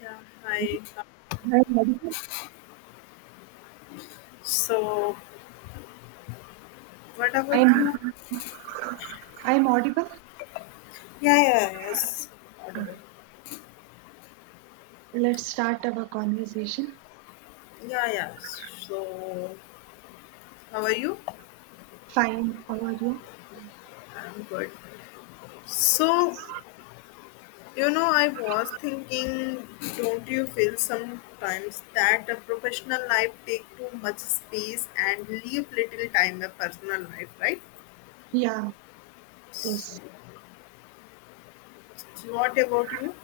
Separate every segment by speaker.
Speaker 1: Yeah, hi.
Speaker 2: I'm audible.
Speaker 1: So, what about
Speaker 2: I'm
Speaker 1: you?
Speaker 2: I'm audible.
Speaker 1: Yeah, Yes. Audible.
Speaker 2: Ah, let's start our conversation.
Speaker 1: Yeah. So, how are you?
Speaker 2: Fine. How are you?
Speaker 1: I'm good. So, I was thinking, don't you feel sometimes that a professional life take too much space and leave little time a personal life, right?
Speaker 2: Yeah.
Speaker 1: So,
Speaker 2: Yes.
Speaker 1: what about you?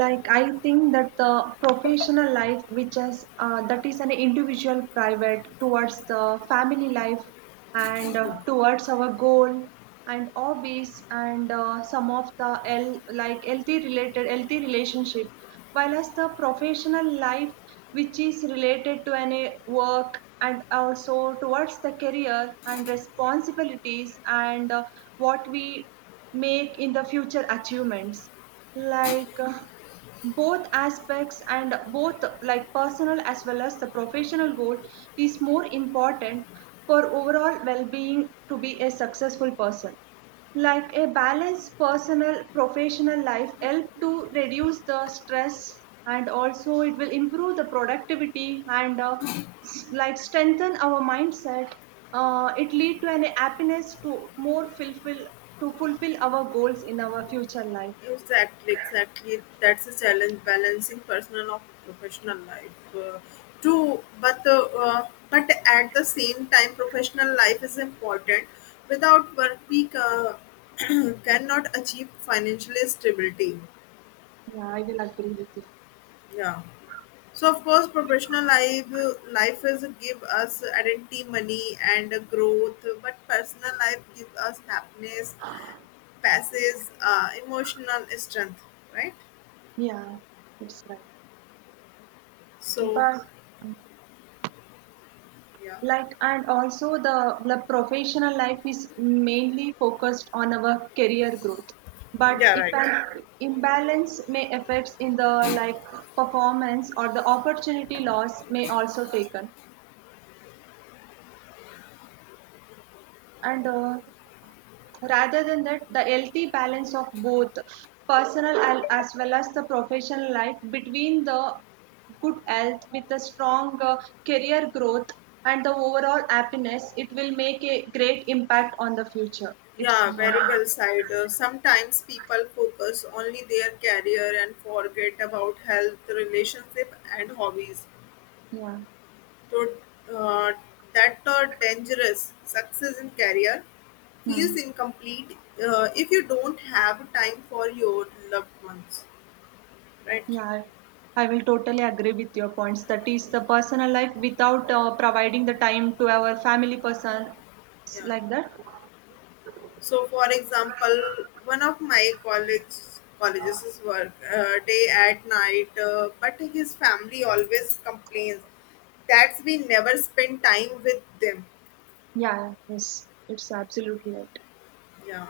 Speaker 2: Like, I think that the professional life, which is that is an individual private towards the family life, and towards our goal and hobbies, and some of the like healthy related healthy relationship, while as the professional life which is related to any work and also towards the career and responsibilities, and what we make in the future achievements, like both aspects and both, like personal as well as the professional goal, is more important for overall well-being to be a successful person. Like a balanced personal professional life help to reduce the stress, and also it will improve the productivity, and like strengthen our mindset. It lead to an happiness to more fulfill to fulfill our goals in our future life.
Speaker 1: Exactly, exactly. That's a challenge balancing personal or professional life. True, but at the same time, professional life is important. Without work, we ca- cannot achieve financial stability.
Speaker 2: Yeah, I will agree with you.
Speaker 1: Yeah. So of course, professional life life is give us identity, money, and growth. But personal life gives us happiness, passes, emotional strength. Right.
Speaker 2: Yeah, that's right.
Speaker 1: So,
Speaker 2: But
Speaker 1: yeah.
Speaker 2: like, and also the professional life is mainly focused on our career growth. But
Speaker 1: Yeah,
Speaker 2: if
Speaker 1: right.
Speaker 2: an imbalance may affects in the like performance, or the opportunity loss may also taken. And Rather than that, the healthy balance of both personal as well as the professional life, between the good health with a strong career growth and the overall happiness, it will make a great impact on the future. It's
Speaker 1: Yeah, very
Speaker 2: not,
Speaker 1: well said. Sometimes people focus only their career and forget about health, relationship, and hobbies.
Speaker 2: yeah.
Speaker 1: So uh, that dangerous success in career feels
Speaker 2: Hmm.
Speaker 1: incomplete if you don't have time for your loved ones, right?
Speaker 2: Yeah, I will totally agree with your points. That is the personal life without providing the time to our family person,
Speaker 1: Yeah.
Speaker 2: like that.
Speaker 1: So, for example, one of my college colleges work day at night, but his family always complains that's we never spend time with them.
Speaker 2: Yeah, yes, it's absolutely right.
Speaker 1: Yeah,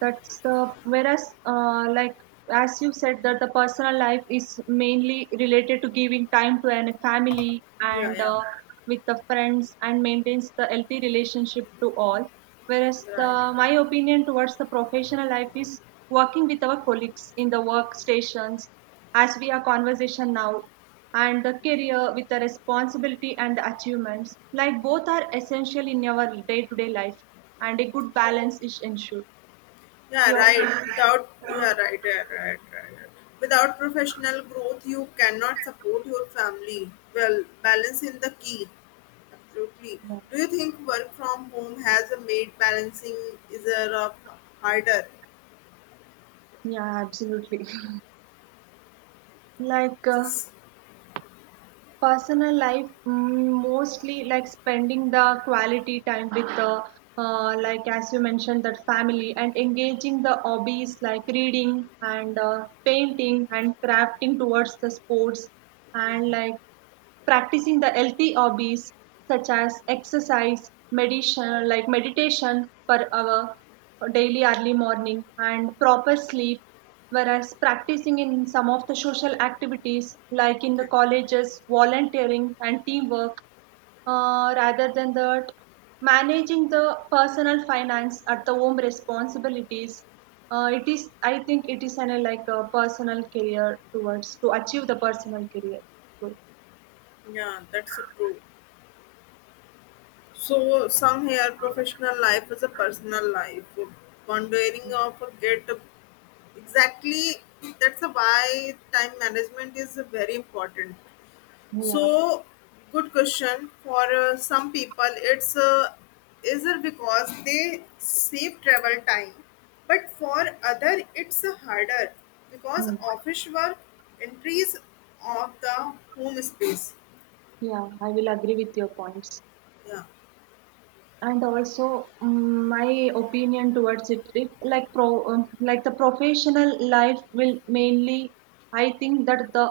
Speaker 2: That's the whereas, like as you said, that the personal life is mainly related to giving time to an family,
Speaker 1: yeah,
Speaker 2: and
Speaker 1: yeah.
Speaker 2: uh, with the friends, and maintains the healthy relationship to all. Whereas
Speaker 1: Right.
Speaker 2: the my opinion towards the professional life is working with our colleagues in the workstations, as we are conversation now, and the career with the responsibility and the achievements. Like both are essential in our day-to-day life, and a good balance is ensured.
Speaker 1: Yeah,
Speaker 2: Your
Speaker 1: right.
Speaker 2: opinion?
Speaker 1: Without yeah, right, yeah, right, right, right. Without professional growth, you cannot support your family. Well, balance in the key. Absolutely.
Speaker 2: Yeah,
Speaker 1: Do you think work from home has made balancing is a rough harder?
Speaker 2: yeah, absolutely. Like, personal life, mm, mostly like spending the quality time with the,
Speaker 1: Yeah,
Speaker 2: like as you mentioned, that family, and engaging the hobbies like reading, and painting and crafting towards the sports,
Speaker 1: yeah,
Speaker 2: and like practicing the healthy hobbies such as exercise, meditation, like meditation per hour, daily early morning, and proper sleep. Whereas practicing in some of the social activities, like in the
Speaker 1: yeah.
Speaker 2: colleges, volunteering and teamwork. Rather than that, managing the personal finance at the home responsibilities. It is, I think, it is an, like a personal career towards to achieve the personal career growth.
Speaker 1: Yeah, that's true. So some here professional life is a personal life. Pondering of get exactly that's a why time management is very important.
Speaker 2: Yeah,
Speaker 1: So good question for some people it's is it because they save travel time but for other it's harder because
Speaker 2: hmm.
Speaker 1: office work entries of the home space.
Speaker 2: Yeah, I will agree with your points.
Speaker 1: Yeah,
Speaker 2: And also mm, my opinion towards it, it like pro like the professional life will mainly, I think, that the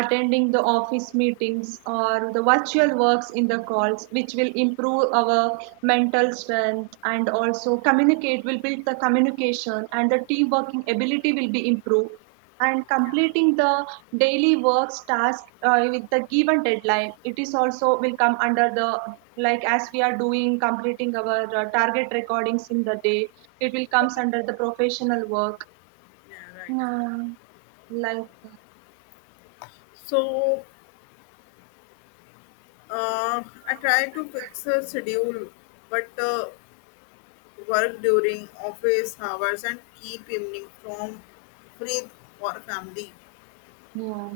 Speaker 2: attending the office meetings or the virtual works in the calls, which will improve our mental strength, and also communicate will build the communication, and the team working ability will be improved, and
Speaker 1: yeah,
Speaker 2: completing the daily works task, with the given deadline, it is also will come under the, like as we are doing, completing our target recordings in the day, it will comes under the professional work.
Speaker 1: yeah, right.
Speaker 2: uh, like
Speaker 1: So Uh, I try to fix a schedule, but work during office hours and keep evening from free for family.
Speaker 2: yeah,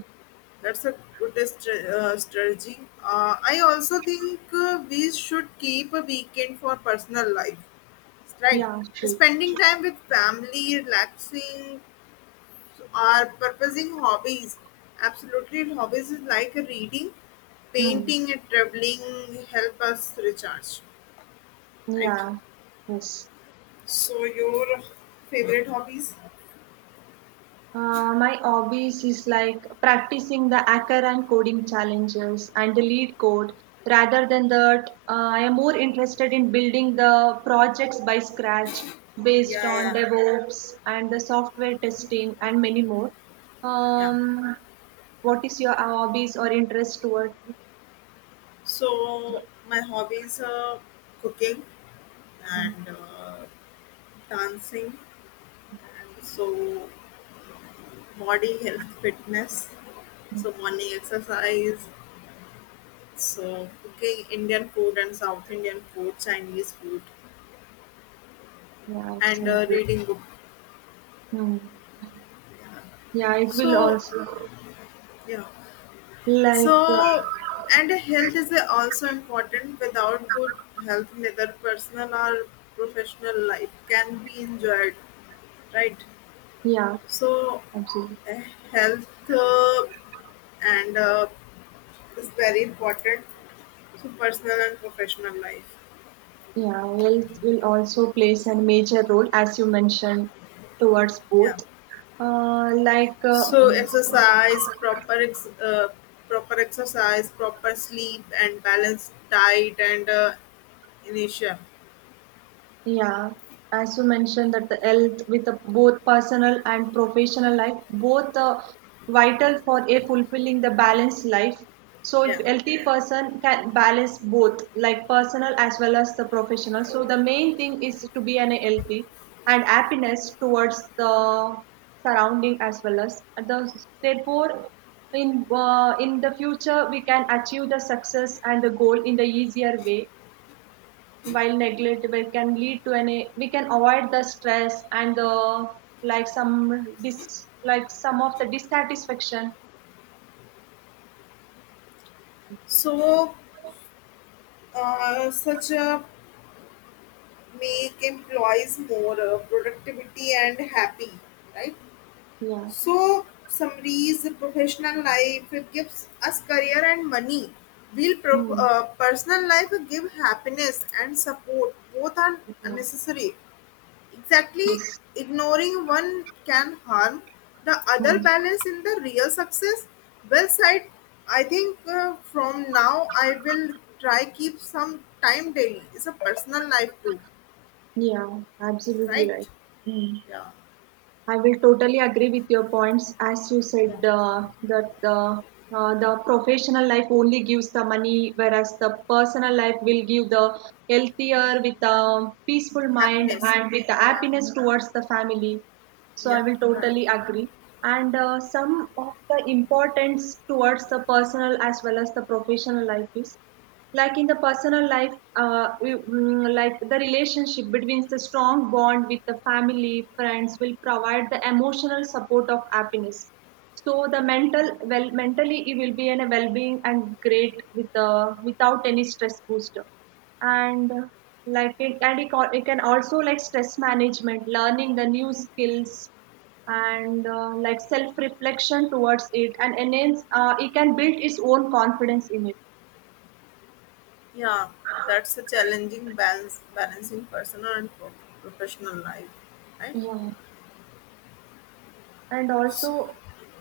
Speaker 1: That's a good stra- strategy. I also think we should keep a weekend for personal life. Right.
Speaker 2: yeah, sure.
Speaker 1: Spending time with family, relaxing, or purposing hobbies. Absolutely, hobbies is like reading,
Speaker 2: Hmm.
Speaker 1: painting, and traveling help us recharge. Right.
Speaker 2: Yeah, yes.
Speaker 1: So your favorite hobbies?
Speaker 2: My hobbies is like practicing the hacker and coding challenges and the lead code. Rather than that, I am more interested in building the projects by scratch based
Speaker 1: Yeah,
Speaker 2: on
Speaker 1: yeah,
Speaker 2: DevOps and the software testing and many more.
Speaker 1: yeah.
Speaker 2: Um, what is your hobbies or interest toward it?
Speaker 1: So my hobbies are cooking
Speaker 2: Hmm.
Speaker 1: and dancing, and so body health, fitness, so morning exercise, so cooking Indian food and South Indian food, Chinese food,
Speaker 2: Yeah, it's
Speaker 1: and
Speaker 2: an good.
Speaker 1: reading book.
Speaker 2: Hmm. Yeah, it will
Speaker 1: So
Speaker 2: also
Speaker 1: yeah.
Speaker 2: like,
Speaker 1: So, and health is also important. Without good health, neither personal or professional life can be enjoyed, right?
Speaker 2: yeah,
Speaker 1: So,
Speaker 2: absolutely.
Speaker 1: eh, health and is very important to personal and professional life.
Speaker 2: Yeah, health will also plays a major role, as you mentioned, towards both.
Speaker 1: Yeah.
Speaker 2: Uh, like uh,
Speaker 1: So, exercise, proper ex- proper exercise, proper sleep, and balanced diet and inertia.
Speaker 2: Yeah, as you mentioned, that the health with the both personal and professional life, both are vital for a fulfilling the balanced life. So if
Speaker 1: Yeah.
Speaker 2: healthy person can balance both, like personal as well as the professional. So the main thing is to be an healthy and happiness towards the surrounding as well as the therefore, in the future we can achieve the success and the goal in the easier way, while negligible can lead to any, we can avoid the stress and the like some dis like some of the dissatisfaction.
Speaker 1: So such a make employees more productivity and happy, right?
Speaker 2: Yeah.
Speaker 1: So summaries professional life it gives us career and money, will pro-
Speaker 2: Hmm.
Speaker 1: personal life give happiness and support, both are
Speaker 2: Yeah.
Speaker 1: necessary. Exactly,
Speaker 2: Yes.
Speaker 1: ignoring one can harm the other
Speaker 2: Hmm.
Speaker 1: balance in the real success. Well said. I think from now I will try keep some time daily. It's a personal life too,
Speaker 2: Yeah. Absolutely
Speaker 1: right?
Speaker 2: right. Hmm.
Speaker 1: Yeah,
Speaker 2: I will totally agree with your points. As you said,
Speaker 1: yeah.
Speaker 2: that the professional life only gives the money, whereas the personal life will give the healthier, with a peaceful mind,
Speaker 1: Happiness.
Speaker 2: and with the
Speaker 1: Yeah,
Speaker 2: happiness towards the family. So I
Speaker 1: yeah.
Speaker 2: will
Speaker 1: Right.
Speaker 2: totally agree. And Some of the importance towards the personal as well as the professional life is like in the personal life, mm, like the relationship between the strong bond with the family friends will provide the emotional support of happiness, so the
Speaker 1: Yeah.
Speaker 2: mental well mentally it will be in a well-being and great with the, without any stress booster. And like it and it, it can also like stress management, learning the new skills, and like self reflection towards it, and enhance, it can build its own confidence in it.
Speaker 1: Yeah. That's a challenging balance balancing personal and pro- professional life, right?
Speaker 2: Yeah, and also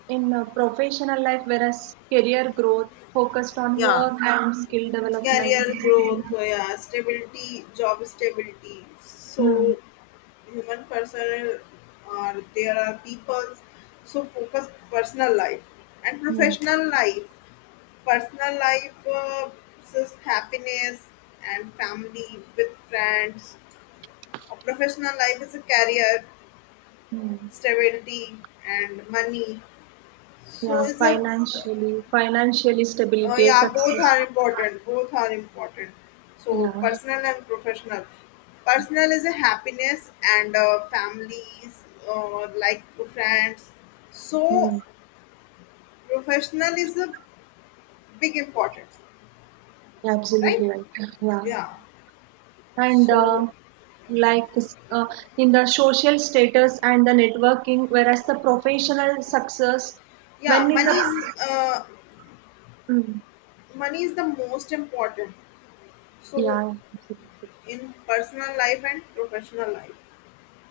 Speaker 2: in professional life, whereas career growth focused on
Speaker 1: Yeah.
Speaker 2: work and skill development.
Speaker 1: Career growth, yeah, stability, job stability. So
Speaker 2: Hmm,
Speaker 1: human personal or there are people so focus personal life and
Speaker 2: hmm,
Speaker 1: professional life. Personal life is happiness and family with friends. A professional life is a career,
Speaker 2: hmm.
Speaker 1: stability and money. So
Speaker 2: Yeah,
Speaker 1: is a
Speaker 2: financially stability
Speaker 1: Yeah, both
Speaker 2: success.
Speaker 1: are important. Both are important. So
Speaker 2: Yeah.
Speaker 1: personal and professional. Personal is a happiness and families, like friends. So
Speaker 2: Hmm.
Speaker 1: professional is a big importance,
Speaker 2: Yeah,
Speaker 1: right?
Speaker 2: absolutely right. Yeah,
Speaker 1: Yeah.
Speaker 2: and
Speaker 1: So
Speaker 2: like uh, in the social status and the networking, whereas the professional success
Speaker 1: yeah,
Speaker 2: when in
Speaker 1: money
Speaker 2: the,
Speaker 1: is uh,
Speaker 2: hmm,
Speaker 1: money is the most important. So
Speaker 2: yeah, absolutely.
Speaker 1: in personal life and professional life.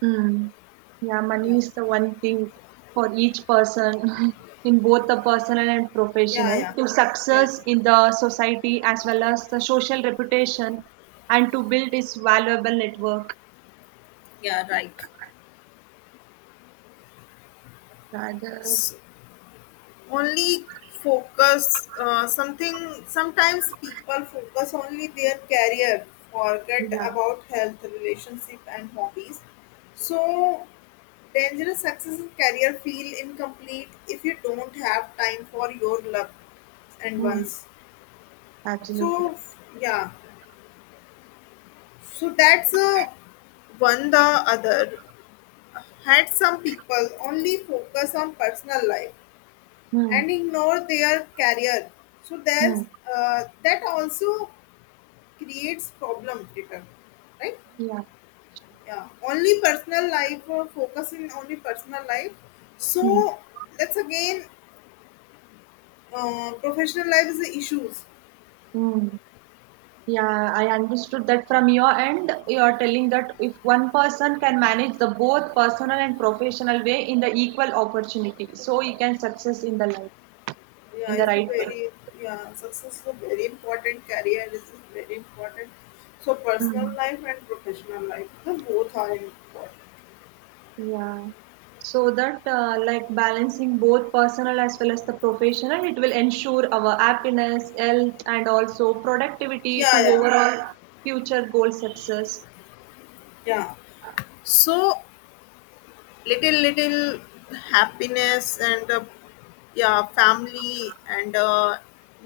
Speaker 2: Mm. Yeah, money
Speaker 1: Yeah.
Speaker 2: is the one thing for each person in both the personal and
Speaker 1: Yeah.
Speaker 2: professional,
Speaker 1: Yeah.
Speaker 2: to
Speaker 1: Yeah.
Speaker 2: success in the society as well as the social reputation, and to build its valuable network.
Speaker 1: Yeah. Right.
Speaker 2: Rather,
Speaker 1: Only focus something sometimes people focus only their career forget
Speaker 2: yeah,
Speaker 1: about health relationship and hobbies, so dangerous success in career feel incomplete if you don't have time for your loved and
Speaker 2: mm,
Speaker 1: ones.
Speaker 2: absolutely
Speaker 1: So
Speaker 2: right.
Speaker 1: yeah, so that's a one the other had some people only focus on personal life
Speaker 2: Mm,
Speaker 1: and ignore their career. So there's
Speaker 2: mm,
Speaker 1: that also creates problem later, right?
Speaker 2: yeah,
Speaker 1: Yeah, only personal life or focus in only personal life.
Speaker 2: mm,
Speaker 1: So that's again professional life is the issues.
Speaker 2: mm. Yeah, I understood that from your end. You are telling that if one person can manage the both personal and professional way in the equal opportunity, so he can success in the life
Speaker 1: Yeah,
Speaker 2: in the
Speaker 1: it's a
Speaker 2: right way.
Speaker 1: very yeah success is a very important career is very important. So personal
Speaker 2: Mm.
Speaker 1: life and professional life, the both are important.
Speaker 2: Yeah. So that, like balancing both personal as well as the professional, it will ensure our happiness, health, and also productivity to
Speaker 1: Yeah, yeah,
Speaker 2: overall future goal success.
Speaker 1: yeah. So little little happiness and yeah family and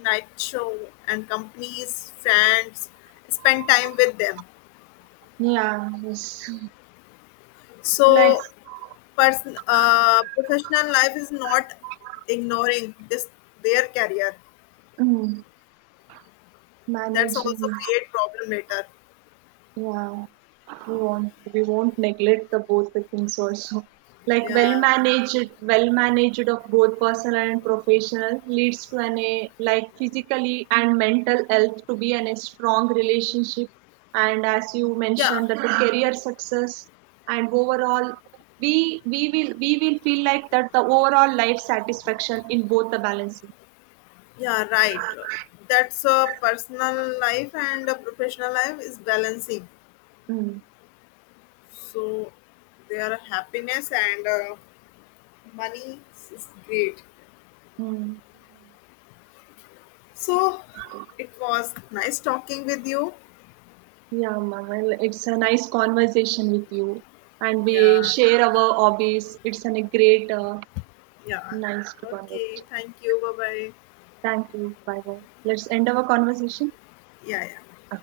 Speaker 1: night show and companies friends spend time with them.
Speaker 2: Yeah. Yes. Like
Speaker 1: So person professional life is not ignoring this their career,
Speaker 2: mm,
Speaker 1: that's
Speaker 2: managing.
Speaker 1: also create problem later.
Speaker 2: Yeah, we won't neglect the both the things also. Like
Speaker 1: Yeah,
Speaker 2: well managed of both personal and professional leads to an a like physically and mental health to be an a strong relationship. And as you
Speaker 1: yeah,
Speaker 2: mentioned, that the career success and overall, we will feel like that the overall life satisfaction in both the balancing.
Speaker 1: yeah, right. That's a personal life and a professional life is balancing,
Speaker 2: Mm.
Speaker 1: so their happiness and money is great.
Speaker 2: Mm.
Speaker 1: So it was nice talking with you.
Speaker 2: Yeah, ma'am. Well, it's a nice conversation with you, and we
Speaker 1: Yeah,
Speaker 2: share our hobbies. It's an- a great,
Speaker 1: yeah.
Speaker 2: nice
Speaker 1: Okay,
Speaker 2: conversation.
Speaker 1: thank you, bye bye.
Speaker 2: Thank you. Bye bye. Let's end our conversation.
Speaker 1: Yeah, yeah.
Speaker 2: Ah.